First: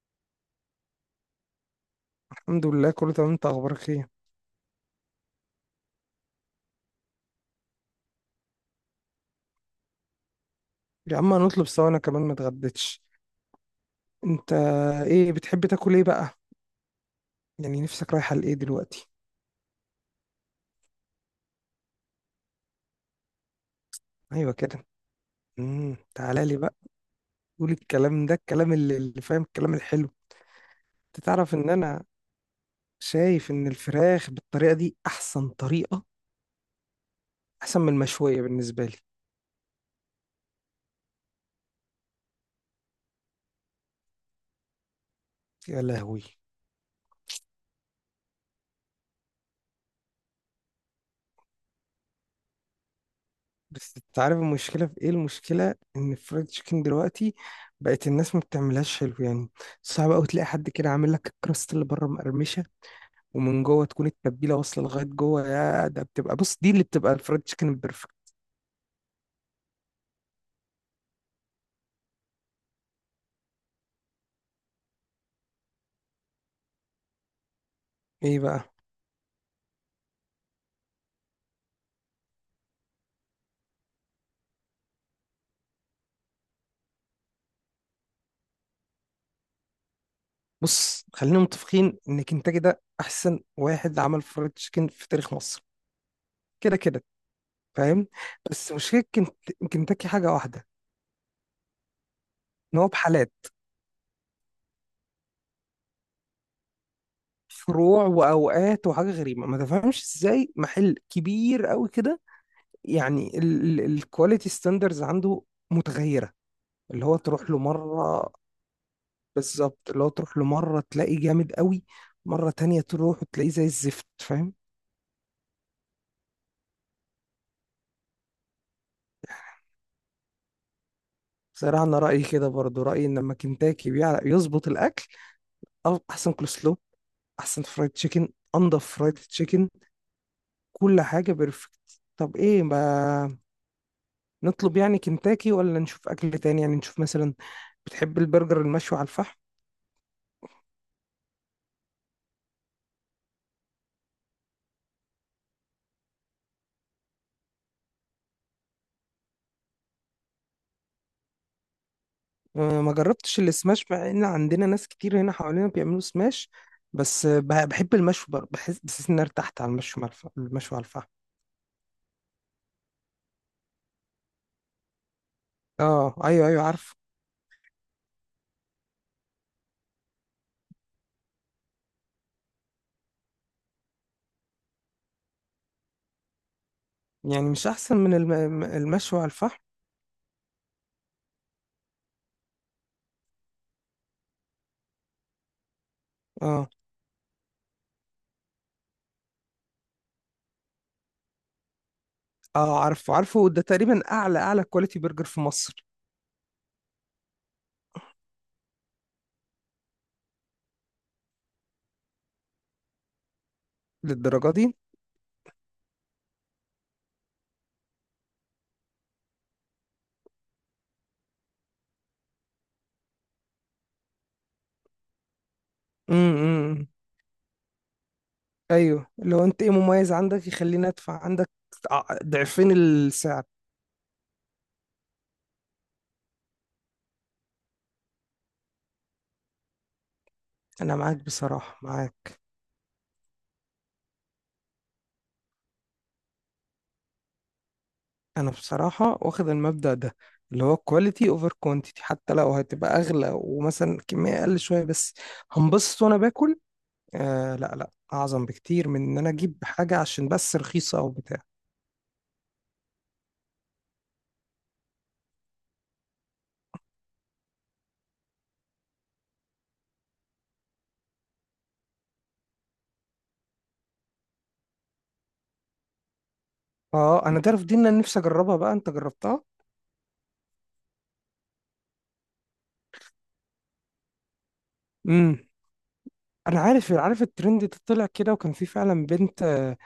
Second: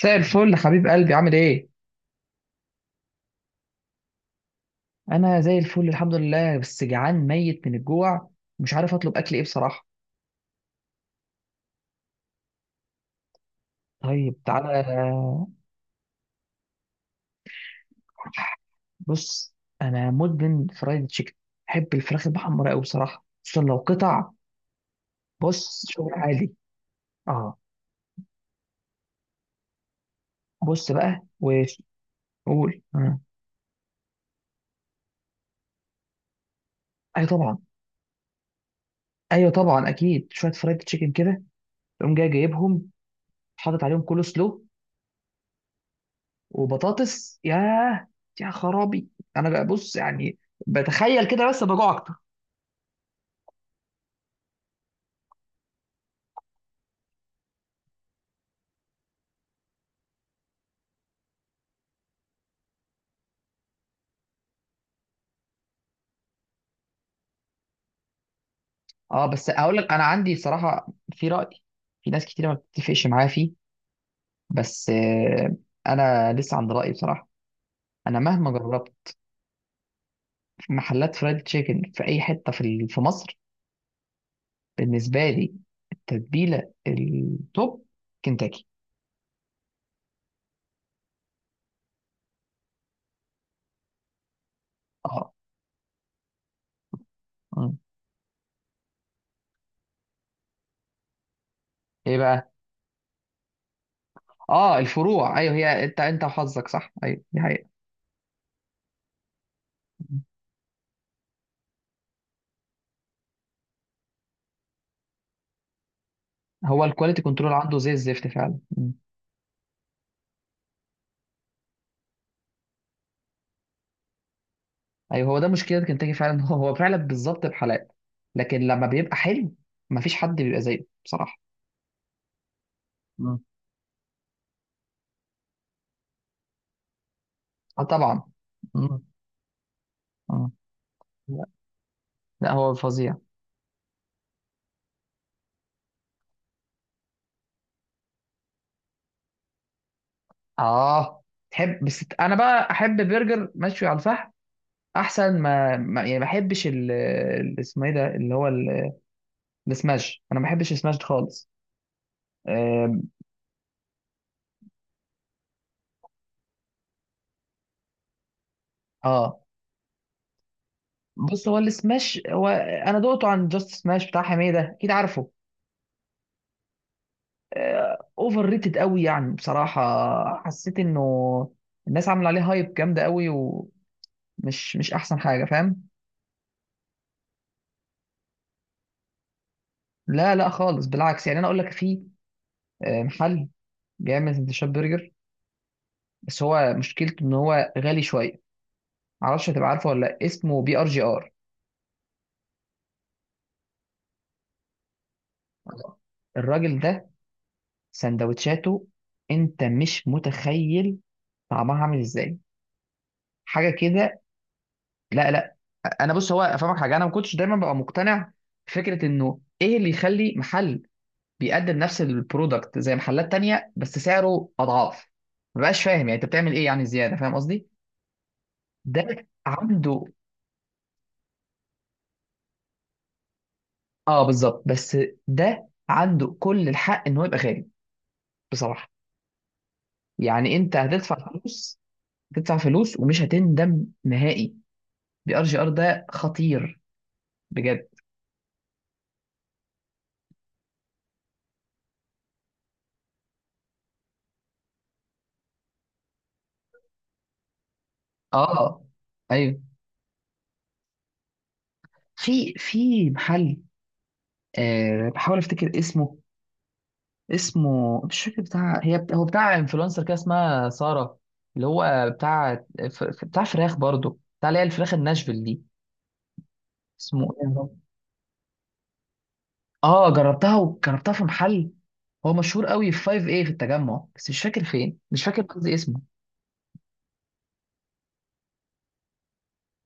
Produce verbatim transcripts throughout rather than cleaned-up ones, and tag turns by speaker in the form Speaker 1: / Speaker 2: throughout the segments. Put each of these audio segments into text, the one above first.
Speaker 1: مساء الفل حبيب قلبي عامل ايه؟
Speaker 2: الحمد لله كله تمام. انت اخبارك ايه؟
Speaker 1: انا زي الفل الحمد لله بس جعان ميت من الجوع. مش عارف اطلب اكل ايه بصراحة.
Speaker 2: يا عم هنطلب سوا، انا كمان ما اتغديتش.
Speaker 1: طيب
Speaker 2: انت
Speaker 1: تعالى.
Speaker 2: ايه بتحب تاكل ايه بقى؟ يعني نفسك رايحه لايه دلوقتي؟
Speaker 1: بص، انا مدمن فرايد تشيكن. بحب الفراخ المحمرة قوي بصراحة، خصوصا لو قطع.
Speaker 2: ايوه كده.
Speaker 1: بص،
Speaker 2: امم
Speaker 1: شغل
Speaker 2: تعالى
Speaker 1: عالي.
Speaker 2: لي بقى.
Speaker 1: اه،
Speaker 2: قول الكلام ده، الكلام اللي, اللي فاهم الكلام الحلو.
Speaker 1: بص بقى
Speaker 2: انت تعرف ان انا
Speaker 1: وقول آه.
Speaker 2: شايف ان الفراخ بالطريقه دي احسن طريقه،
Speaker 1: ايوه طبعا.
Speaker 2: احسن من المشويه بالنسبه لي.
Speaker 1: ايوه طبعا اكيد، شوية فرايد تشيكن كده، تقوم جاي جايبهم، حاطط عليهم كول سلو
Speaker 2: يا لهوي.
Speaker 1: وبطاطس، ياه يا خرابي. انا بقى بص يعني بتخيل كده بس بجوع.
Speaker 2: بس انت عارف المشكله في ايه؟ المشكله ان الفرايد تشيكن دلوقتي بقت الناس ما بتعملهاش حلو يعني. صعب قوي تلاقي حد كده عامل لك الكراست اللي بره مقرمشه ومن جوه تكون التتبيله واصله لغايه جوه. يا ده بتبقى، بص، دي اللي بتبقى الفرايد تشيكن البرفكت.
Speaker 1: اه بس اقول لك انا عندي صراحه، في راي، في ناس كتير ما بتتفقش معايا فيه، بس آه، انا لسه عند رايي بصراحه. انا
Speaker 2: ايه
Speaker 1: مهما
Speaker 2: بقى؟
Speaker 1: جربت في محلات فرايد تشيكن في اي حته في ال- في مصر، بالنسبه لي التتبيله التوب كنتاكي.
Speaker 2: بص، خلينا متفقين ان كنتاكي ده احسن واحد عمل فرايد تشيكن في
Speaker 1: اه.
Speaker 2: تاريخ مصر. كده كده.
Speaker 1: مم.
Speaker 2: فاهم. بس مشكله كنت... كنتاكي حاجه واحده،
Speaker 1: ايه بقى؟
Speaker 2: ان هو بحالات،
Speaker 1: اه الفروع، ايوه هي، انت انت وحظك، صح، ايوه دي حقيقه.
Speaker 2: فروع واوقات. وحاجه غريبه، ما تفهمش
Speaker 1: مم.
Speaker 2: ازاي محل كبير قوي كده، يعني، الكواليتي ستاندرز عنده متغيره.
Speaker 1: هو
Speaker 2: اللي هو
Speaker 1: الكواليتي
Speaker 2: تروح
Speaker 1: كنترول
Speaker 2: له
Speaker 1: عنده زي الزفت
Speaker 2: مره،
Speaker 1: فعلا. مم.
Speaker 2: بالظبط، اللي هو تروح له مرة تلاقيه جامد قوي، مرة تانية تروح وتلاقيه زي الزفت. فاهم.
Speaker 1: ايوه هو ده مشكله كنتاكي فعلا هو هو فعلا بالظبط بحالات، لكن لما بيبقى حلو مفيش حد بيبقى زيه بصراحه.
Speaker 2: صراحة أنا رأيي كده، برضو رأيي إن لما
Speaker 1: مم.
Speaker 2: كنتاكي بيعرف يظبط الأكل، أو أحسن كولسلو، أحسن
Speaker 1: اه
Speaker 2: فرايد تشيكن،
Speaker 1: طبعا.
Speaker 2: أنضف
Speaker 1: مم.
Speaker 2: فرايد تشيكن،
Speaker 1: مم.
Speaker 2: كل حاجة
Speaker 1: لا،
Speaker 2: بيرفكت. طب
Speaker 1: لا،
Speaker 2: إيه،
Speaker 1: هو فظيع.
Speaker 2: ما نطلب يعني كنتاكي ولا نشوف أكل تاني؟ يعني نشوف مثلا، بتحب البرجر المشوي على الفحم؟
Speaker 1: اه، تحب، بس انا بقى احب برجر مشوي على الفحم احسن ما, ما يعني، ما احبش ال ال- اسمه ايه ده اللي هو ال- السماش، انا ما بحبش السماش ده خالص.
Speaker 2: أه، ما
Speaker 1: آم،
Speaker 2: جربتش السماش مع إن عندنا ناس كتير هنا حوالينا بيعملوا سماش. بس أه، بح- بحب المشوي برضه. بحس بحس إن أنا
Speaker 1: اه
Speaker 2: ارتحت على المشوي، مع الف- المشوي على الفحم.
Speaker 1: بص، هو السماش هو انا دقته عن جاست سماش بتاع حميده، اكيد عارفه.
Speaker 2: اه، ايوه ايوه عارفه.
Speaker 1: آه، اوفر ريتد قوي يعني بصراحه. حسيت انه الناس عامله عليه هايب جامده قوي، ومش مش احسن حاجه، فاهم.
Speaker 2: يعني مش احسن من الم... المشوي على الفحم؟
Speaker 1: لا لا خالص، بالعكس، يعني انا اقول لك في آه، محل بيعمل سندوتشات برجر، بس
Speaker 2: اه.
Speaker 1: هو مشكلته ان هو غالي شويه. معرفش هتبقى عارفه ولا لأ، اسمه بي ار جي ار.
Speaker 2: اه، عارفه عارفه، ده تقريبا اعلى اعلى كواليتي برجر في مصر.
Speaker 1: الراجل ده سندوتشاته، انت مش متخيل طعمها عامل ازاي، حاجه كده.
Speaker 2: للدرجه دي؟
Speaker 1: لا لا، انا بص هو افهمك حاجه، انا ما كنتش دايما ببقى مقتنع بفكره انه ايه اللي يخلي محل بيقدم نفس البرودكت زي محلات تانية بس سعره اضعاف. ما بقاش فاهم يعني انت
Speaker 2: امم
Speaker 1: بتعمل ايه،
Speaker 2: إمم،
Speaker 1: يعني
Speaker 2: إمم.
Speaker 1: زياده، فاهم قصدي.
Speaker 2: ايوه،
Speaker 1: ده
Speaker 2: لو انت ايه
Speaker 1: عنده،
Speaker 2: مميز عندك يخليني ادفع عندك ع- ضعفين السعر.
Speaker 1: اه بالظبط، بس ده عنده كل الحق ان هو يبقى غالي بصراحه. يعني انت
Speaker 2: انا
Speaker 1: هتدفع
Speaker 2: معاك
Speaker 1: فلوس،
Speaker 2: بصراحه، معاك.
Speaker 1: هتدفع فلوس ومش هتندم نهائي. بي ار جي ار ده خطير بجد.
Speaker 2: انا بصراحه واخد المبدأ ده، اللي هو كواليتي اوفر كوانتيتي، حتى لو هتبقى اغلى ومثلا الكميه اقل شويه، بس هنبسط وانا باكل. آه لا لا، اعظم
Speaker 1: اه
Speaker 2: بكتير من ان انا اجيب
Speaker 1: ايوه،
Speaker 2: حاجه عشان بس رخيصه او بتاع.
Speaker 1: في في محل، آه بحاول افتكر اسمه، اسمه مش فاكر، بتاع هي بتاع هو بتاع انفلونسر كده اسمها ساره، اللي هو بتاع ف- ف- بتاع فراخ برضه، بتاع اللي هي الفراخ الناشفيل دي.
Speaker 2: اه،
Speaker 1: اسمه
Speaker 2: انا تعرف
Speaker 1: ايه؟
Speaker 2: دي، إن انا نفسي اجربها بقى. انت جربتها؟
Speaker 1: اه جربتها، وجربتها في محل هو مشهور قوي في خمس، ايه، في التجمع، بس مش فاكر فين، مش
Speaker 2: امم.
Speaker 1: فاكر قصدي اسمه.
Speaker 2: انا عارف، عارف الترند ده طلع كده، وكان في فعلا بنت، آه،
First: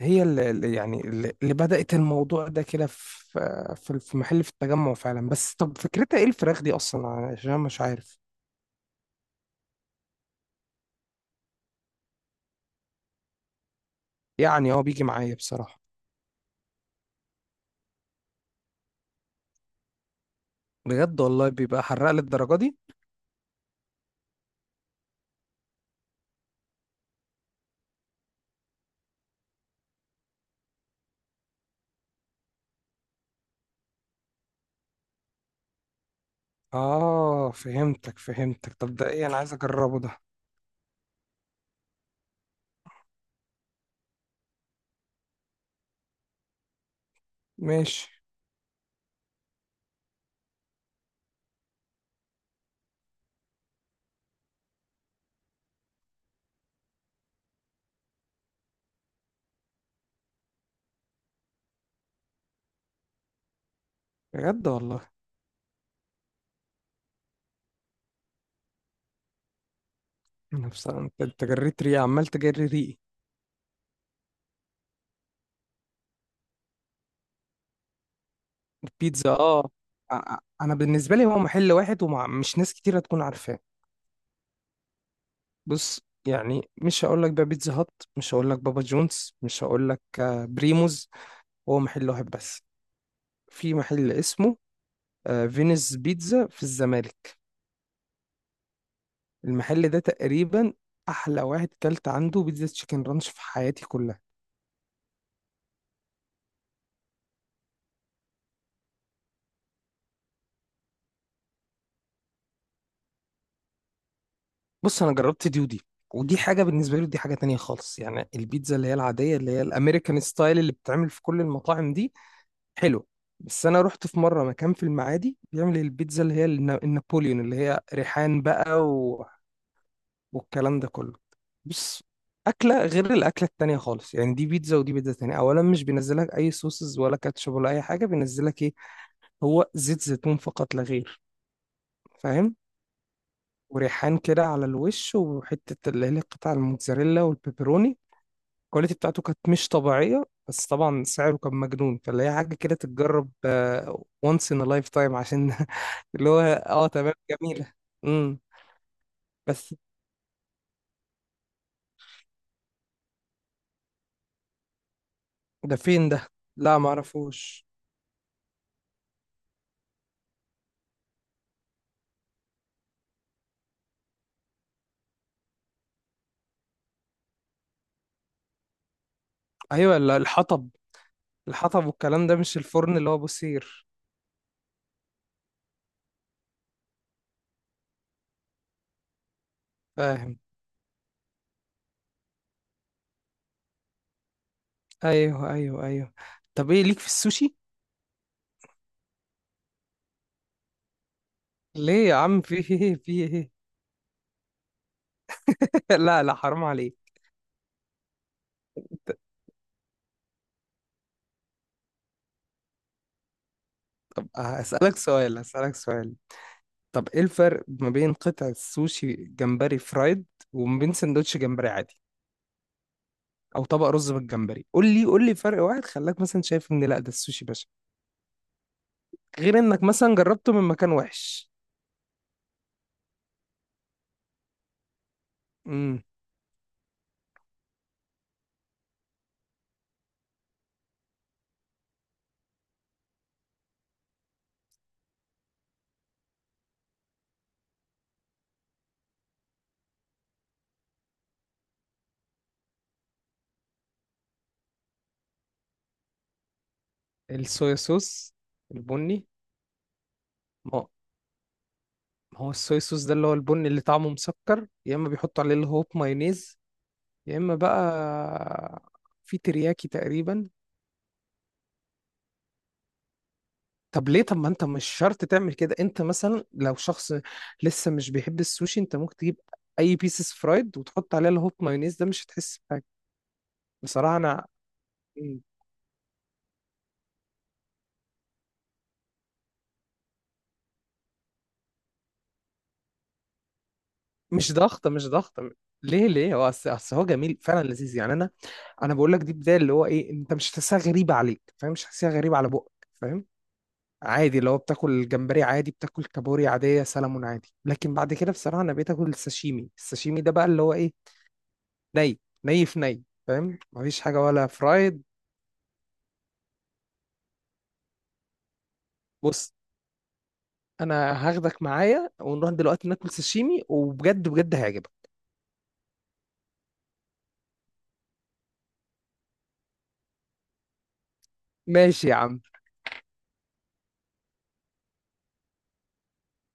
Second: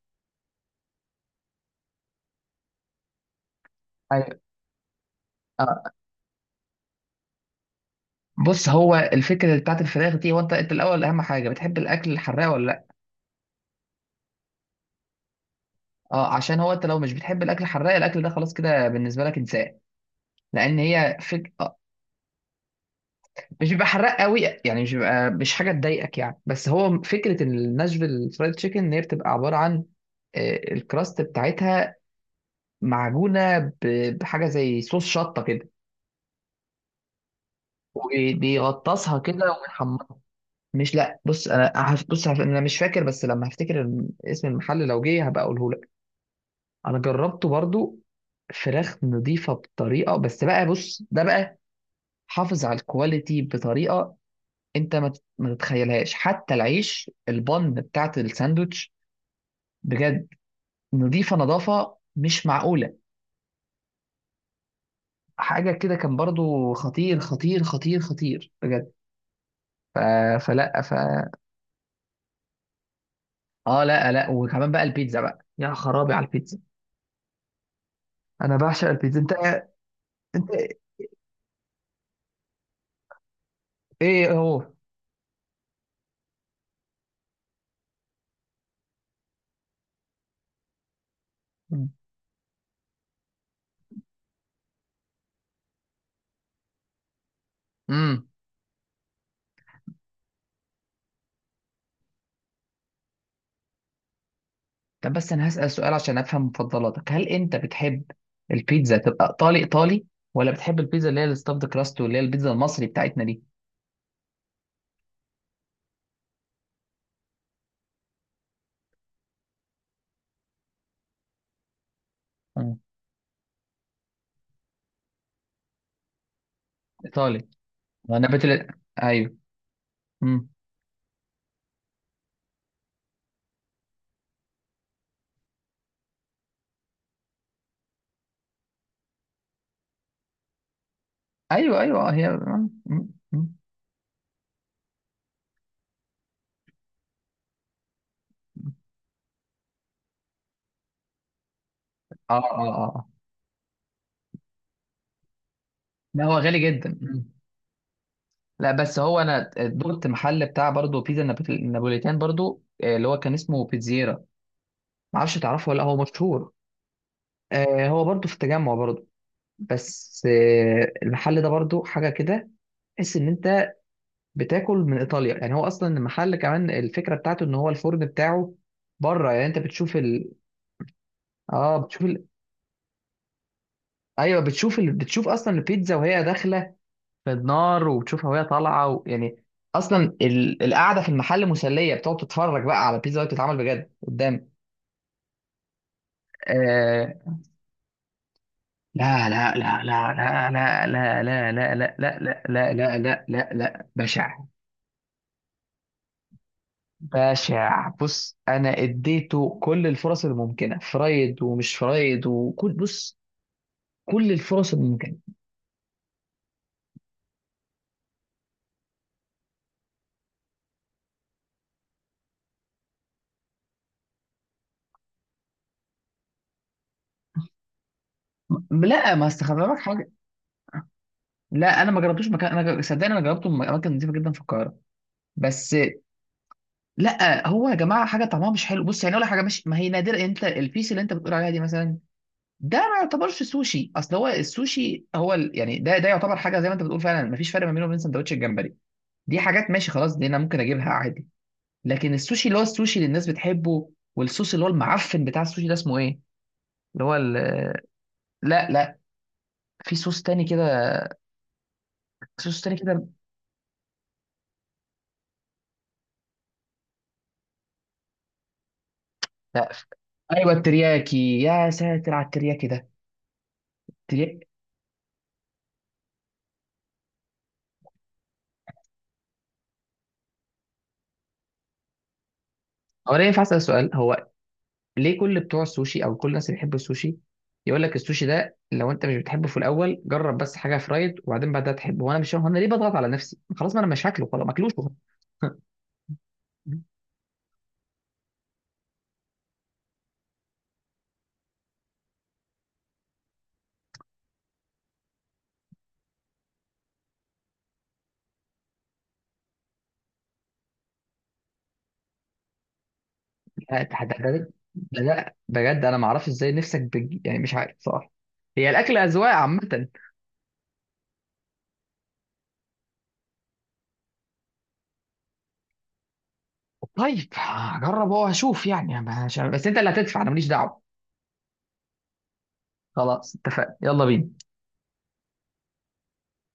Speaker 2: هي اللي اللي- يعني اللي اللي بدأت الموضوع ده كده في، آه، في في
Speaker 1: ايوه.
Speaker 2: محل في التجمع فعلا. بس طب
Speaker 1: آه.
Speaker 2: فكرتها ايه الفراخ دي اصلا؟ عشان أنا مش عارف.
Speaker 1: بص، هو الفكره بتاعت الفراخ دي، هو انت، انت الاول اهم حاجه، بتحب الاكل الحراق ولا لا؟
Speaker 2: يعني هو بيجي معايا بصراحة.
Speaker 1: اه، عشان هو انت لو مش بتحب الاكل الحراق، الاكل ده خلاص كده بالنسبه لك انسان، لان هي
Speaker 2: بجد والله
Speaker 1: فك... آه.
Speaker 2: بيبقى حراق للدرجة دي؟
Speaker 1: مش بيبقى حراق قوي يعني، مش بيبقى، مش حاجه تضايقك يعني، بس هو فكره الناشفيل فرايد تشيكن ان هي بتبقى عباره عن آه، الكراست بتاعتها معجونه ب- بحاجه زي صوص شطه كده،
Speaker 2: اه، فهمتك فهمتك. طب ده
Speaker 1: وبيغطسها
Speaker 2: ايه؟ انا
Speaker 1: كده
Speaker 2: عايز اجربه
Speaker 1: ويحمرها.
Speaker 2: ده.
Speaker 1: مش، لا بص، انا هف- بص، هف- انا مش فاكر، بس لما هفتكر الم- اسم المحل لو جه هبقى اقوله لك. انا جربته برضو،
Speaker 2: ماشي.
Speaker 1: فراخ نظيفه بطريقه، بس بقى بص، ده بقى حافظ على الكواليتي بطريقه انت ما تت- ما تتخيلهاش، حتى العيش البن بتاعت الساندوتش بجد، نظيفه نظافه مش معقوله،
Speaker 2: بجد والله.
Speaker 1: حاجه كده. كان برضو خطير خطير خطير خطير بجد. ف...
Speaker 2: انا
Speaker 1: فلا.
Speaker 2: بصراحة، انت، أنت جريت ريقي، عمال تجري ريقي.
Speaker 1: اه لا لا، وكمان بقى البيتزا، بقى يا خرابي على البيتزا، انا بعشق البيتزا.
Speaker 2: البيتزا،
Speaker 1: انت،
Speaker 2: اه. ع-
Speaker 1: انت
Speaker 2: انا بالنسبه لي هو محل واحد، ومش ناس كتير هتكون عارفاه.
Speaker 1: ايه هو؟
Speaker 2: بص، يعني مش هقول لك بقى بيتزا هات، مش هقول لك بابا جونز، مش هقول لك آه، بريموز. هو
Speaker 1: مم.
Speaker 2: محل واحد بس. في محل اسمه، آه، فينيس بيتزا في الزمالك.
Speaker 1: امم.
Speaker 2: المحل ده تقريبا احلى واحد كلت عنده بيتزا تشيكن رانش في حياتي كلها.
Speaker 1: طب بس انا هسأل سؤال عشان افهم مفضلاتك، هل انت بتحب البيتزا تبقى ايطالي ايطالي، ولا بتحب البيتزا اللي هي الستافد كراست واللي هي البيتزا المصري بتاعتنا دي؟
Speaker 2: بص، انا جربت دي ودي، ودي حاجه بالنسبه لي ودي حاجه تانية خالص. يعني البيتزا اللي هي العاديه، اللي هي الامريكان ستايل، اللي بتتعمل في كل المطاعم دي،
Speaker 1: مم.
Speaker 2: حلو. بس انا رحت في مره مكان في المعادي بيعمل البيتزا اللي هي النا- النابوليون،
Speaker 1: ايطالي.
Speaker 2: اللي هي
Speaker 1: انا
Speaker 2: ريحان
Speaker 1: بتل...
Speaker 2: بقى و...
Speaker 1: ايوه. امم.
Speaker 2: والكلام ده كله. بص، اكله غير الاكله التانية خالص. يعني دي بيتزا ودي بيتزا تانية. اولا مش بينزلك اي صوصز ولا كاتشب ولا اي حاجه، بينزلك ايه؟ هو زيت زيتون فقط لا غير.
Speaker 1: ايوه ايوه. آه، هي.
Speaker 2: فاهم.
Speaker 1: مم. مم. مم.
Speaker 2: وريحان كده على الوش، وحته اللي هي قطع الموتزاريلا والبيبروني. الكواليتي بتاعته كانت مش طبيعية، بس طبعا سعره كان مجنون. فاللي هي
Speaker 1: اه
Speaker 2: حاجة
Speaker 1: اه اه.
Speaker 2: كده
Speaker 1: آه.
Speaker 2: تتجرب آه، once in a lifetime، عشان
Speaker 1: لا
Speaker 2: اللي
Speaker 1: هو
Speaker 2: هو
Speaker 1: غالي
Speaker 2: اه
Speaker 1: جدا.
Speaker 2: تمام.
Speaker 1: مم.
Speaker 2: جميلة. امم.
Speaker 1: لا بس هو انا
Speaker 2: بس
Speaker 1: دقت محل بتاع برضه بيتزا نابت- نابوليتان برضه، آه، اللي هو كان اسمه بيتزيرا. معرفش تعرفه
Speaker 2: ده
Speaker 1: ولا لأ، هو
Speaker 2: فين ده؟
Speaker 1: مشهور.
Speaker 2: لا، معرفوش.
Speaker 1: آه، هو برضو في التجمع برضو، بس آه، المحل ده برضو حاجة كده، تحس إن أنت بتاكل من إيطاليا. يعني هو أصلا المحل، كمان الفكرة بتاعته إن هو الفرن بتاعه بره، يعني أنت
Speaker 2: ايوه،
Speaker 1: بتشوف
Speaker 2: ال-
Speaker 1: ال
Speaker 2: الحطب،
Speaker 1: آه،
Speaker 2: الحطب
Speaker 1: بتشوف ال...
Speaker 2: والكلام ده، مش الفرن اللي هو بوسير.
Speaker 1: أيوه بتشوف ال... بتشوف أصلا البيتزا وهي داخلة في النار، وبتشوفها وهي طالعة و... يعني أصلا
Speaker 2: فاهم.
Speaker 1: ال... القعدة في المحل مسلية، بتقعد تتفرج بقى على البيتزا وهي بتتعمل بجد قدامك.
Speaker 2: ايوه ايوه ايوه. طب ايه ليك في
Speaker 1: آه.
Speaker 2: السوشي؟
Speaker 1: لا لا لا لا لا لا لا لا لا لا
Speaker 2: ليه يا
Speaker 1: لا لا
Speaker 2: عم؟ في
Speaker 1: لا
Speaker 2: ايه
Speaker 1: لا
Speaker 2: في
Speaker 1: لا لا
Speaker 2: ايه؟
Speaker 1: لا، بشع.
Speaker 2: لا لا، حرام عليك.
Speaker 1: بشع، بص انا اديته كل الفرص الممكنه، فرايد ومش فرايد وكل، بص،
Speaker 2: طب
Speaker 1: كل
Speaker 2: آه،
Speaker 1: الفرص
Speaker 2: هسألك
Speaker 1: الممكنه.
Speaker 2: سؤال، هسألك سؤال. طب ايه الفرق ما بين قطعة سوشي جمبري فرايد، وما بين سندوتش جمبري عادي، او طبق رز بالجمبري؟ قول لي، قول لي فرق واحد خلاك مثلا شايف ان لا ده السوشي باشا،
Speaker 1: م- لا ما
Speaker 2: غير
Speaker 1: استخدمك
Speaker 2: انك
Speaker 1: حاجه.
Speaker 2: مثلا جربته من مكان وحش.
Speaker 1: لا انا ما جربتوش مكان، انا ج- صدقني انا جربته في اماكن نظيفه جدا في القاهره بس.
Speaker 2: امم.
Speaker 1: لا هو يا جماعه حاجه طعمها مش حلو، بص يعني اقول لك حاجه مش، ما هي نادره. انت البيس اللي انت بتقول عليها دي مثلا، ده ما يعتبرش سوشي، اصل هو السوشي هو ال... يعني ده، ده يعتبر حاجه زي ما انت بتقول، فعلا مفيش فرق ما بينه وبين سندوتش الجمبري. دي حاجات ماشي خلاص، دي انا ممكن اجيبها عادي. لكن السوشي اللي هو السوشي اللي الناس بتحبه، والصوص اللي هو المعفن بتاع السوشي، ده اسمه ايه، اللي هو ال...
Speaker 2: الصويا صوص،
Speaker 1: لا لا.
Speaker 2: البني.
Speaker 1: في صوص تاني كده.
Speaker 2: ما هو، ما هو
Speaker 1: صوص تاني
Speaker 2: الصويا صوص
Speaker 1: كده.
Speaker 2: ده اللي هو البني، اللي طعمه مسكر، يا اما بيحطوا عليه اللي هو مايونيز، يا اما بقى في
Speaker 1: لا،
Speaker 2: ترياكي تقريبا.
Speaker 1: ايوه الترياكي، يا ساتر على الترياكي ده.
Speaker 2: طب ليه؟ طب
Speaker 1: ترياكي.
Speaker 2: ما انت مش شرط تعمل كده. انت مثلا لو شخص لسه مش بيحب السوشي، انت ممكن تجيب اي بيسز فرايد وتحط عليها الهوب مايونيز ده، مش هتحس بحاجه.
Speaker 1: هو انا ينفع اسال سؤال؟
Speaker 2: بصراحه
Speaker 1: هو
Speaker 2: انا،
Speaker 1: ليه كل بتوع السوشي، او كل الناس اللي بيحبوا السوشي، يقول لك السوشي ده لو انت مش بتحبه في الاول جرب بس حاجه فرايد وبعدين بعدها تحبه. وانا مش، هو انا ليه بضغط على نفسي؟ خلاص ما انا مش هاكله، خلاص ما
Speaker 2: مش
Speaker 1: اكلوش
Speaker 2: ضغطه،
Speaker 1: وخلاص.
Speaker 2: مش ضغطه. ليه ليه؟ هو اصل، اصل هو جميل فعلا، لذيذ يعني. انا، انا بقول لك دي بدايه، اللي هو ايه، انت مش هتحسها غريبه عليك. فاهم. مش هتحسها غريبه على بقك. فاهم. عادي، لو بتاكل جمبري عادي، بتاكل كابوري عاديه، سلمون عادي. لكن بعد كده بصراحه انا بقيت اكل الساشيمي. الساشيمي ده بقى اللي هو ايه، ني، ني في ني. فاهم.
Speaker 1: لا، ده
Speaker 2: مفيش حاجه
Speaker 1: ده-
Speaker 2: ولا
Speaker 1: ده-
Speaker 2: فرايد.
Speaker 1: ده بجد انا ما اعرفش ازاي نفسك بج... يعني مش عارف صراحه. هي الاكل اذواق
Speaker 2: بص،
Speaker 1: عامه.
Speaker 2: انا هاخدك معايا ونروح دلوقتي ناكل ساشيمي، وبجد بجد هيعجبك.
Speaker 1: طيب هجرب واشوف، يعني مش، بس انت اللي هتدفع انا ماليش دعوه.
Speaker 2: ماشي يا عم.
Speaker 1: خلاص اتفقنا، يلا بينا.